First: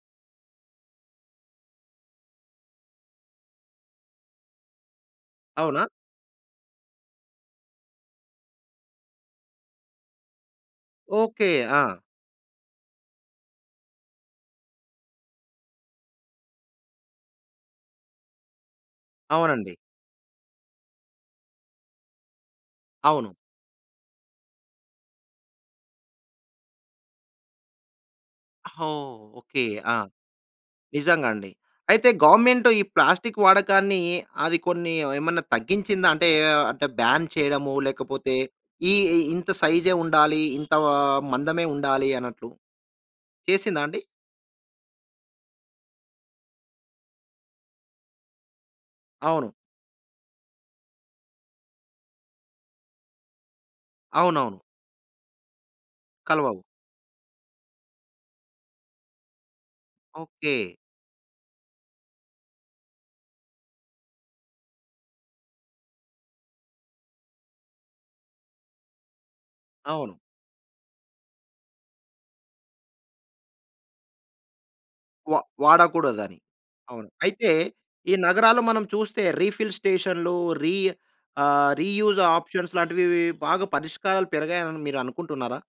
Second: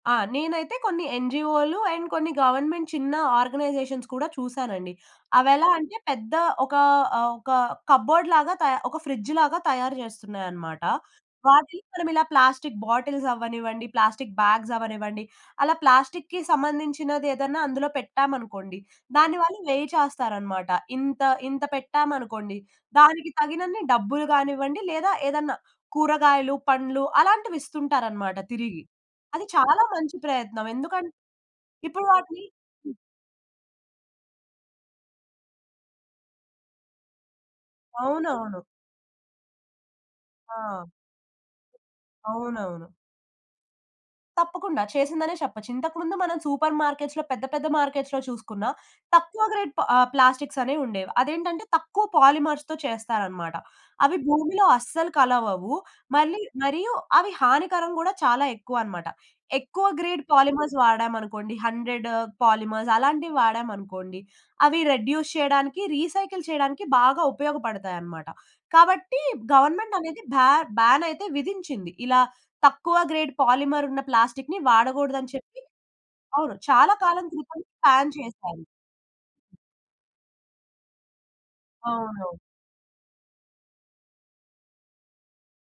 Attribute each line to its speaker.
Speaker 1: ఆ! నేనైతే కొన్ని ఎన్‌జీఓలు, అండ్ కొన్ని గవర్నమెంట్ చిన్న ఆర్గనైజేషన్స్ కూడా చూసానండి.
Speaker 2: అవునా?
Speaker 1: అవెలాంటే, పెద్ద ఒక ఆహ్, ఒక కబోర్డ్ లాగా త ఒక ఫ్రిడ్జ్ లాగా తయారు చేస్తున్నాయనమాట.
Speaker 2: ఓకె.
Speaker 1: వాటిని
Speaker 2: ఆ!
Speaker 1: మనం ఇలా ప్లాస్టిక్ బాటిల్స్ అవ్వనివ్వండి, ప్లాస్టిక్ బ్యాగ్స్ అవ్వనివ్వండి, అలా ప్లాస్టిక్‌కి సంబంధించినది ఏదన్నా అందులో పెట్టామనుకోండి, దాని వాళ్ళు
Speaker 2: అవునండి.
Speaker 1: వేయ్ చేస్తారన్నమాట. ఇంత ఇంత పెట్టామనుకోండి
Speaker 2: అవును.
Speaker 1: దానికి తగినన్ని డబ్బులు గానివ్వండి, లేదా ఏదైనా కూరగాయలు, పండ్లు అలాంటివి ఇస్తుంటారన్నమాట
Speaker 2: ఆ!
Speaker 1: తిరిగి.
Speaker 2: ఓహ్!
Speaker 1: అది
Speaker 2: ఓకె.
Speaker 1: చాలా
Speaker 2: ఆ!
Speaker 1: మంచి ప్రయత్నం. ఎందుకన్
Speaker 2: నిజంగాండి.
Speaker 1: ఇప్పుడు
Speaker 2: అయితే,
Speaker 1: వాటిని
Speaker 2: గవర్నమెంట్ ఈ
Speaker 1: హ్మ్.
Speaker 2: ప్లాస్టిక్ వాడకాన్ని, అది కొన్ని ఏమన్నా తగ్గించిందా? అంటే, ఆహ్, బాన్ చేయడము, లేకపోతే
Speaker 1: అవునవును.
Speaker 2: ఈ ఎ ఇంత సైజే ఉండాలి,
Speaker 1: ఆ!
Speaker 2: ఇంత మందమే ఉండాలి అన్నట్టు.
Speaker 1: అవునవును.
Speaker 2: చేసిందా అండి?
Speaker 1: తప్పకుండా. చేసిందనే చెప్పొచ్చు. ఇంతకు ముందు మనం సూపర్ మార్కెట్స్‌లో పెద్ద, పెద్ద మార్కెట్స్‌లో చూసుకున్న, తక్కువ
Speaker 2: అవును.
Speaker 1: గ్రేట్ ఆహ్, ప్లాస్టిక్స్ అనేవి ఉండేవి. అదేంటంటే, తక్కువ పాలిమర్స్‌తో చేస్తారన్నమాట. అవి
Speaker 2: అవునవును.
Speaker 1: భూమిలో అస్సలు కలవవు. మళ్ళీ
Speaker 2: కలవవు.
Speaker 1: మరియు అవి హానికరం గూడా చాలా ఎక్కువన్నమాట. ఎక్కువ గ్రేడ్
Speaker 2: ఓకె.
Speaker 1: పాలిమర్స్ వాడామనుకోండి 100 పాలిమర్స్ అలాంటివి వాడామనుకోండి. అవి రెడ్యూస్ చేయడానికి, రీసైకిల్ చేయడానికి బాగా ఉపయోగపడతాయన్నమాట. కాబట్టి, గవర్నమెంట్
Speaker 2: అవును.
Speaker 1: అనేది భా బాన్ అయితే విధించింది. ఇలా తక్కువ గ్రేడ్ పాలిమర్ ఉన్న ప్లాస్టిక్‌ని వాడకూడదని
Speaker 2: వా
Speaker 1: చెప్పి.
Speaker 2: వాడకూడదని.
Speaker 1: అవును. చాలా
Speaker 2: అవును.
Speaker 1: కాలం
Speaker 2: అయితే,
Speaker 1: క్రితం బాన్
Speaker 2: ఈ నగరాలు
Speaker 1: చేశారు.
Speaker 2: మనం చూస్తే రీఫిల్ స్టేషన్‌లు రి ఆహ్, రీయూజ్
Speaker 1: అవునవును.
Speaker 2: ఆప్షన్స్ లాంటివి వి బాగా పరిష్కారాలు పెరిగాయని మీరు అనుకుంటున్నారా?